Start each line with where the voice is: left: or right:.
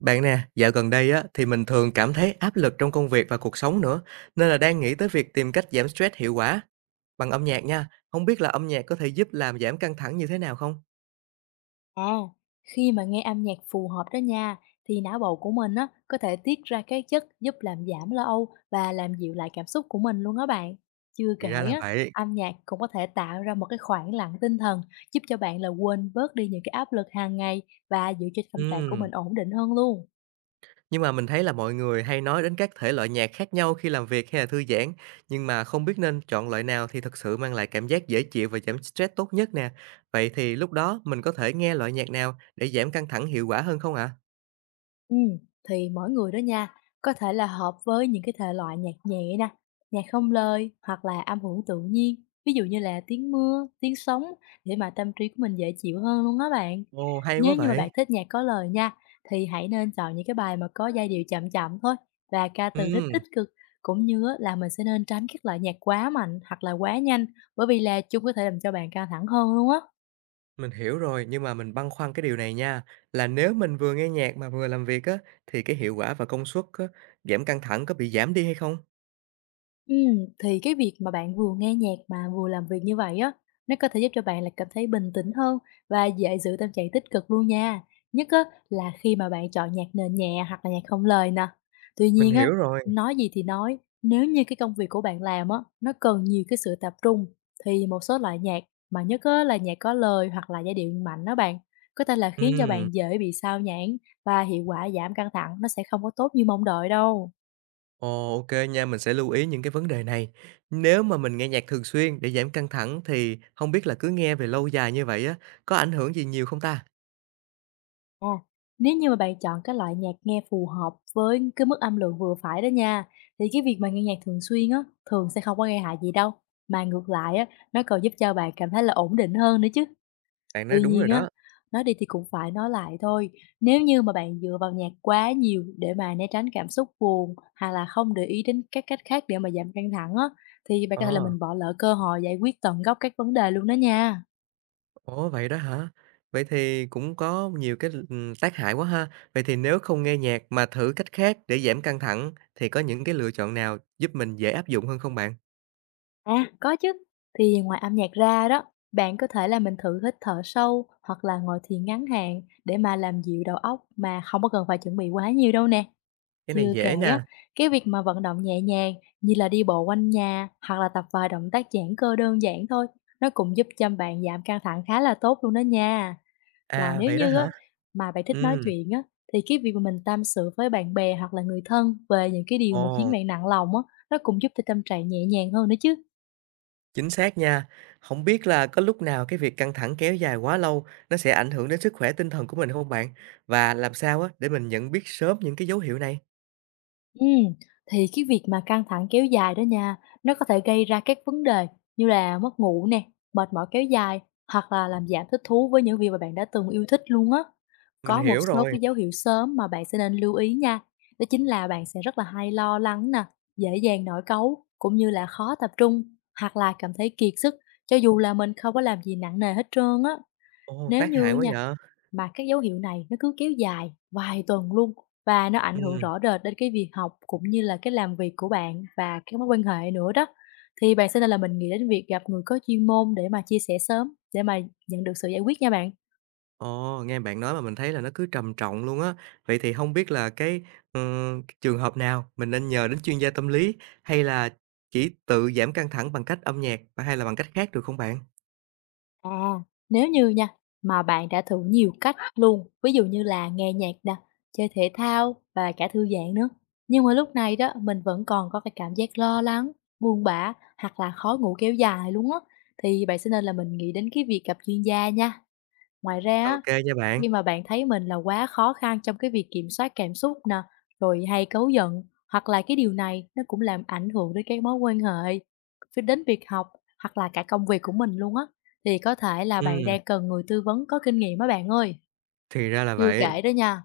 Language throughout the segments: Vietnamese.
right: Bạn nè, dạo gần đây á thì mình thường cảm thấy áp lực trong công việc và cuộc sống nữa, nên là đang nghĩ tới việc tìm cách giảm stress hiệu quả bằng âm nhạc nha. Không biết là âm nhạc có thể giúp làm giảm căng thẳng như thế nào không?
left: À, khi mà nghe âm nhạc phù hợp đó nha, thì não bộ của mình á, có thể tiết ra các chất giúp làm giảm lo âu và làm dịu lại cảm xúc của mình luôn đó bạn. Chưa kể
right: Thì ra là
left: á,
right: vậy.
left: âm nhạc cũng có thể tạo ra một cái khoảng lặng tinh thần giúp cho bạn là quên bớt đi những cái áp lực hàng ngày và giữ cho tâm trạng của
right: Ừm,
left: mình ổn định hơn luôn.
right: nhưng mà mình thấy là mọi người hay nói đến các thể loại nhạc khác nhau khi làm việc hay là thư giãn, nhưng mà không biết nên chọn loại nào thì thực sự mang lại cảm giác dễ chịu và giảm stress tốt nhất nè. Vậy thì lúc đó mình có thể nghe loại nhạc nào để giảm căng thẳng hiệu quả hơn không ạ?
left: Ừm, thì mỗi người đó nha, có thể là hợp với những cái thể loại nhạc nhẹ nè, nhạc không lời hoặc là âm hưởng tự nhiên, ví dụ như là tiếng mưa, tiếng sóng để mà tâm trí của mình dễ chịu hơn luôn á bạn.
right: Ồ, hay quá
left: Nếu như mà bạn
right: vậy.
left: thích nhạc có lời nha, thì hãy nên chọn những cái bài mà có giai điệu chậm chậm thôi và ca từ nó tích
right: Ừm.
left: cực, cũng như á là mình sẽ nên tránh các loại nhạc quá mạnh hoặc là quá nhanh, bởi vì là chúng có thể làm cho bạn căng thẳng hơn luôn á.
right: Mình hiểu rồi, nhưng mà mình băn khoăn cái điều này nha, là nếu mình vừa nghe nhạc mà vừa làm việc á, thì cái hiệu quả và công suất á, giảm căng thẳng có bị giảm đi hay không?
left: Thì cái việc mà bạn vừa nghe nhạc mà vừa làm việc như vậy á, nó có thể giúp cho bạn là cảm thấy bình tĩnh hơn và dễ giữ tâm trạng tích cực luôn nha. Nhất á, là khi mà bạn chọn nhạc nền nhẹ hoặc là nhạc không lời nè. Tuy
right: Mình
left: nhiên á,
right: hiểu rồi.
left: nói gì thì nói, nếu như cái công việc của bạn làm á, nó cần nhiều cái sự tập trung, thì một số loại nhạc mà nhất á, là nhạc có lời hoặc là giai điệu mạnh đó bạn, có thể là khiến cho
right: Ừm,
left: bạn dễ bị sao nhãng và hiệu quả giảm căng thẳng nó sẽ không có tốt như mong đợi đâu.
right: ồ, ok nha, mình sẽ lưu ý những cái vấn đề này. Nếu mà mình nghe nhạc thường xuyên để giảm căng thẳng thì không biết là cứ nghe về lâu dài như vậy á, có ảnh hưởng gì nhiều không ta?
left: À, nếu như mà bạn chọn cái loại nhạc nghe phù hợp với cái mức âm lượng vừa phải đó nha, thì cái việc mà nghe nhạc thường xuyên á, thường sẽ không có gây hại gì đâu. Mà ngược lại á, nó còn giúp cho bạn cảm thấy là ổn định hơn nữa chứ.
right: Bạn nói
left: Tuy
right: đúng rồi
left: nhiên á,
right: đó.
left: nói đi thì cũng phải nói lại thôi. Nếu như mà bạn dựa vào nhạc quá nhiều để mà né tránh cảm xúc buồn hay là không để ý đến các cách khác để mà giảm căng thẳng á, thì bạn có thể là
right: Ờ.
left: mình bỏ lỡ cơ hội giải quyết tận gốc các vấn đề luôn đó nha.
right: Ủa, vậy đó hả? Vậy thì cũng có nhiều cái, tác hại quá ha. Vậy thì nếu không nghe nhạc mà thử cách khác để giảm căng thẳng thì có những cái lựa chọn nào giúp mình dễ áp dụng hơn không bạn?
left: À, có chứ. Thì ngoài âm nhạc ra đó, bạn có thể là mình thử hít thở sâu hoặc là ngồi thiền ngắn hạn để mà làm dịu đầu óc mà không có cần phải chuẩn bị quá nhiều đâu nè.
right: Cái này
left: Chưa kể
right: dễ
left: á,
right: nè.
left: cái việc mà vận động nhẹ nhàng như là đi bộ quanh nhà hoặc là tập vài động tác giãn cơ đơn giản thôi, nó cũng giúp cho bạn giảm căng thẳng khá là tốt luôn đó nha. Còn
right: À,
left: nếu
right: vậy đó
left: như á,
right: hả?
left: mà bạn thích nói
right: Ừm,
left: chuyện á, thì cái việc mà mình tâm sự với bạn bè hoặc là người thân về những cái điều mà khiến
right: ồ,
left: bạn nặng lòng á, nó cũng giúp cho tâm trạng nhẹ nhàng hơn nữa chứ.
right: chính xác nha. Không biết là có lúc nào cái việc căng thẳng kéo dài quá lâu nó sẽ ảnh hưởng đến sức khỏe tinh thần của mình không bạn? Và làm sao á để mình nhận biết sớm những cái dấu hiệu này?
left: Ừm, thì cái việc mà căng thẳng kéo dài đó nha, nó có thể gây ra các vấn đề như là mất ngủ nè, mệt mỏi kéo dài hoặc là làm giảm thích thú với những việc mà bạn đã từng yêu thích luôn á.
right: Mình
left: Có một
right: hiểu
left: số
right: rồi.
left: cái dấu hiệu sớm mà bạn sẽ nên lưu ý nha, đó chính là bạn sẽ rất là hay lo lắng nè, dễ dàng nổi cáu cũng như là khó tập trung hoặc là cảm thấy kiệt sức cho dù là mình không có làm gì nặng nề hết trơn á.
right: Ồ,
left: Nếu
right: tác
left: như
right: hại quá
left: nha,
right: vậy.
left: mà các dấu hiệu này nó cứ kéo dài vài tuần luôn và nó ảnh hưởng
right: Ừm.
left: rõ rệt đến cái việc học cũng như là cái làm việc của bạn và cái mối quan hệ nữa đó. Thì bạn sẽ nên là mình nghĩ đến việc gặp người có chuyên môn để mà chia sẻ sớm, để mà nhận được sự giải quyết nha bạn.
right: Ồ, nghe bạn nói mà mình thấy là nó cứ trầm trọng luôn á. Vậy thì không biết là ờ, cái trường hợp nào mình nên nhờ đến chuyên gia tâm lý, hay là chỉ tự giảm căng thẳng bằng cách âm nhạc, và hay là bằng cách khác được không bạn?
left: À, nếu như nha, mà bạn đã thử nhiều cách luôn, ví dụ như là nghe nhạc nè, chơi thể thao và cả thư giãn nữa. Nhưng mà lúc này đó mình vẫn còn có cái cảm giác lo lắng, buồn bã hoặc là khó ngủ kéo dài luôn á. Thì bạn sẽ nên là mình nghĩ đến cái việc gặp chuyên gia nha. Ngoài ra á,
right: Ok nha bạn.
left: khi mà bạn thấy mình là quá khó khăn trong cái việc kiểm soát cảm xúc nè, rồi hay cáu giận, hoặc là cái điều này nó cũng làm ảnh hưởng đến cái mối quan hệ, đến việc học hoặc là cả công việc của mình luôn á, thì có thể là bạn
right: Ừm,
left: đang cần người tư vấn có kinh nghiệm á bạn ơi.
right: thì ra là
left: Chưa
right: vậy.
left: kể đó nha,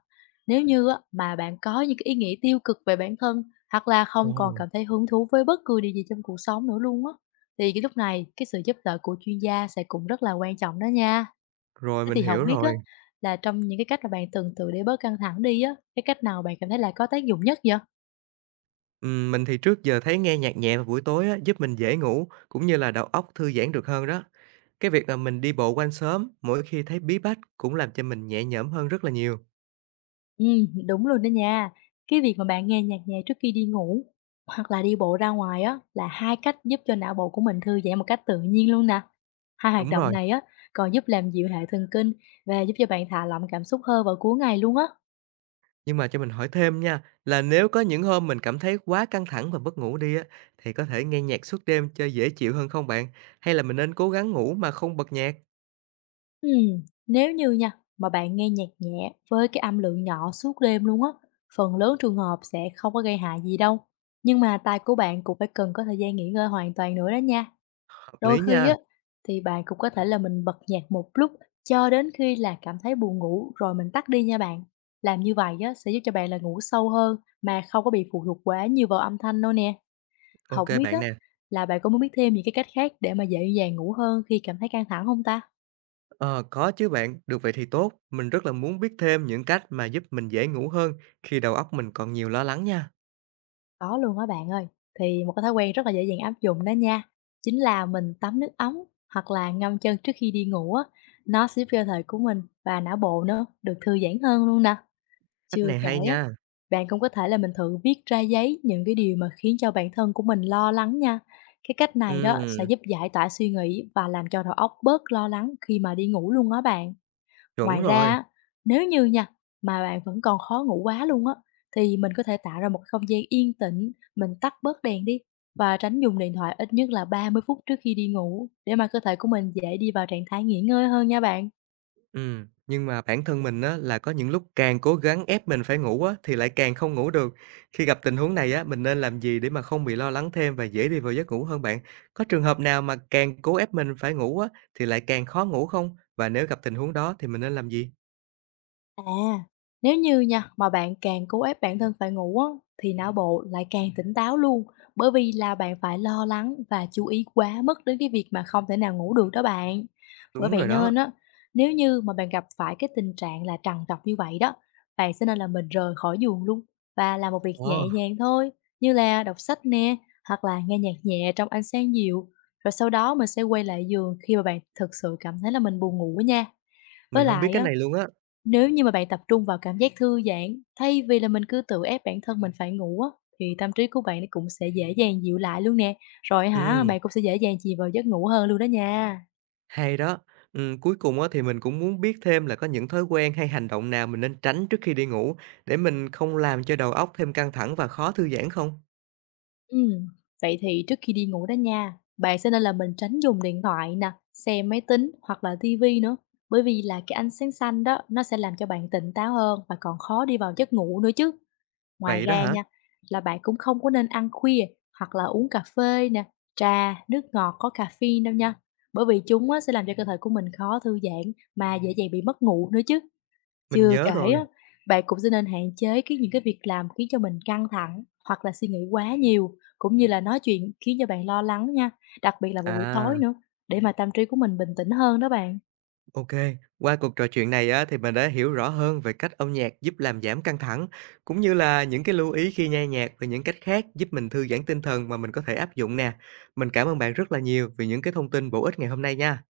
left: nếu như á mà bạn có những cái ý nghĩ tiêu cực về bản thân, hoặc là không còn
right: Ồ,
left: cảm thấy hứng thú với bất cứ điều gì trong cuộc sống nữa luôn á, thì cái lúc này cái sự giúp đỡ của chuyên gia sẽ cũng rất là quan trọng đó nha.
right: rồi
left: Thế
right: mình
left: thì không
right: hiểu
left: biết á,
right: rồi.
left: là trong những cái cách mà bạn từng thử để bớt căng thẳng đi á, cái cách nào bạn cảm thấy là có tác dụng nhất vậy?
right: Mình thì trước giờ thấy nghe nhạc nhẹ vào buổi tối á, giúp mình dễ ngủ, cũng như là đầu óc thư giãn được hơn đó. Cái việc mà mình đi bộ quanh xóm mỗi khi thấy bí bách cũng làm cho mình nhẹ nhõm hơn rất là nhiều.
left: Đúng luôn đó nha. Cái việc mà bạn nghe nhạc nhẹ trước khi đi ngủ, hoặc là đi bộ ra ngoài á, là 2 cách giúp cho não bộ của mình thư giãn một cách tự nhiên luôn nè. Hai hoạt
right: Đúng
left: động
right: rồi.
left: này á, còn giúp làm dịu hệ thần kinh và giúp cho bạn thả lỏng cảm xúc hơn vào cuối ngày luôn á.
right: Nhưng mà cho mình hỏi thêm nha, là nếu có những hôm mình cảm thấy quá căng thẳng và mất ngủ đi á, thì có thể nghe nhạc suốt đêm cho dễ chịu hơn không bạn? Hay là mình nên cố gắng ngủ mà không bật nhạc?
left: Ừm, Nếu như nha, mà bạn nghe nhạc nhẹ với cái âm lượng nhỏ suốt đêm luôn á, phần lớn trường hợp sẽ không có gây hại gì đâu. Nhưng mà tai của bạn cũng phải cần có thời gian nghỉ ngơi hoàn toàn nữa đó nha.
right: Hợp
left: Đôi
right: lý
left: khi
right: nha.
left: á, thì bạn cũng có thể là mình bật nhạc một lúc cho đến khi là cảm thấy buồn ngủ rồi mình tắt đi nha bạn. Làm như vậy á, sẽ giúp cho bạn là ngủ sâu hơn mà không có bị phụ thuộc quá nhiều vào âm thanh đâu nè. Không
right: Ok
left: biết á,
right: bạn nè.
left: là bạn có muốn biết thêm những cái cách khác để mà dễ dàng ngủ hơn khi cảm thấy căng thẳng không ta?
right: Ờ, có chứ bạn. Được vậy thì tốt. Mình rất là muốn biết thêm những cách mà giúp mình dễ ngủ hơn khi đầu óc mình còn nhiều lo lắng nha.
left: Có luôn á bạn ơi. Thì một cái thói quen rất là dễ dàng áp dụng đó nha, chính là mình tắm nước ấm hoặc là ngâm chân trước khi đi ngủ á, nó sẽ giúp cho cơ thể của mình và não bộ nữa được thư giãn hơn luôn nè.
right: Cách
left: Chưa
right: này
left: kể
right: hay
left: á,
right: nha.
left: bạn cũng có thể là mình thử viết ra giấy những cái điều mà khiến cho bản thân của mình lo lắng nha. Cái cách này đó sẽ
right: Ừ,
left: giúp giải tỏa suy nghĩ và làm cho đầu óc bớt lo lắng khi mà đi ngủ luôn á bạn.
right: chuẩn
left: Ngoài ra
right: rồi.
left: á, nếu như nha, mà bạn vẫn còn khó ngủ quá luôn á, thì mình có thể tạo ra một không gian yên tĩnh, mình tắt bớt đèn đi và tránh dùng điện thoại ít nhất là 30 phút trước khi đi ngủ để mà cơ thể của mình dễ đi vào trạng thái nghỉ ngơi hơn nha bạn.
right: Ừ nhưng mà bản thân mình á, là có những lúc càng cố gắng ép mình phải ngủ á, thì lại càng không ngủ được. Khi gặp tình huống này á, mình nên làm gì để mà không bị lo lắng thêm và dễ đi vào giấc ngủ hơn bạn? Có trường hợp nào mà càng cố ép mình phải ngủ á, thì lại càng khó ngủ không? Và nếu gặp tình huống đó thì mình nên làm gì?
left: À, nếu như nha, mà bạn càng cố ép bản thân phải ngủ á, thì não bộ lại càng tỉnh táo luôn, bởi vì là bạn phải lo lắng và chú ý quá mức đến cái việc mà không thể nào ngủ được đó bạn. Bởi
right: Đúng
left: vậy
right: rồi đó.
left: nên á, nếu như mà bạn gặp phải cái tình trạng là trằn trọc như vậy đó, bạn sẽ nên là mình rời khỏi giường luôn và làm một việc
right: Ồ,
left: nhẹ nhàng thôi, như là đọc sách nè, hoặc là nghe nhạc nhẹ trong ánh sáng dịu. Rồi sau đó mình sẽ quay lại giường khi mà bạn thực sự cảm thấy là mình buồn ngủ nha. Với
right: mình không biết
left: lại
right: cái
left: á,
right: này luôn á.
left: nếu như mà bạn tập trung vào cảm giác thư giãn, thay vì là mình cứ tự ép bản thân mình phải ngủ á, thì tâm trí của bạn nó cũng sẽ dễ dàng dịu lại luôn nè. Rồi hả,
right: Ừ,
left: bạn cũng sẽ dễ dàng chìm vào giấc ngủ hơn luôn đó nha.
right: hay đó. Cuối cùng á, thì mình cũng muốn biết thêm là có những thói quen hay hành động nào mình nên tránh trước khi đi ngủ để mình không làm cho đầu óc thêm căng thẳng và khó thư giãn không?
left: Ừm, Vậy thì trước khi đi ngủ đó nha, bạn sẽ nên là mình tránh dùng điện thoại nè, xem máy tính hoặc là tivi nữa. Bởi vì là cái ánh sáng xanh đó, nó sẽ làm cho bạn tỉnh táo hơn và còn khó đi vào giấc ngủ nữa chứ. Ngoài
right: Vậy đó
left: ra
right: hả?
left: nha, là bạn cũng không có nên ăn khuya hoặc là uống cà phê nè, trà, nước ngọt có caffeine đâu nha. Bởi vì chúng á, sẽ làm cho cơ thể của mình khó thư giãn mà dễ dàng bị mất ngủ nữa chứ.
right: Mình
left: Chưa
right: nhớ
left: kể á,
right: rồi.
left: bạn cũng sẽ nên hạn chế cái những cái việc làm khiến cho mình căng thẳng hoặc là suy nghĩ quá nhiều cũng như là nói chuyện khiến cho bạn lo lắng nha, đặc biệt là vào buổi
right: À,
left: tối nữa để mà tâm trí của mình bình tĩnh hơn đó bạn.
right: ok. Qua cuộc trò chuyện này á, thì mình đã hiểu rõ hơn về cách âm nhạc giúp làm giảm căng thẳng, cũng như là những cái lưu ý khi nghe nhạc và những cách khác giúp mình thư giãn tinh thần mà mình có thể áp dụng nè. Mình cảm ơn bạn rất là nhiều vì những cái thông tin bổ ích ngày hôm nay nha.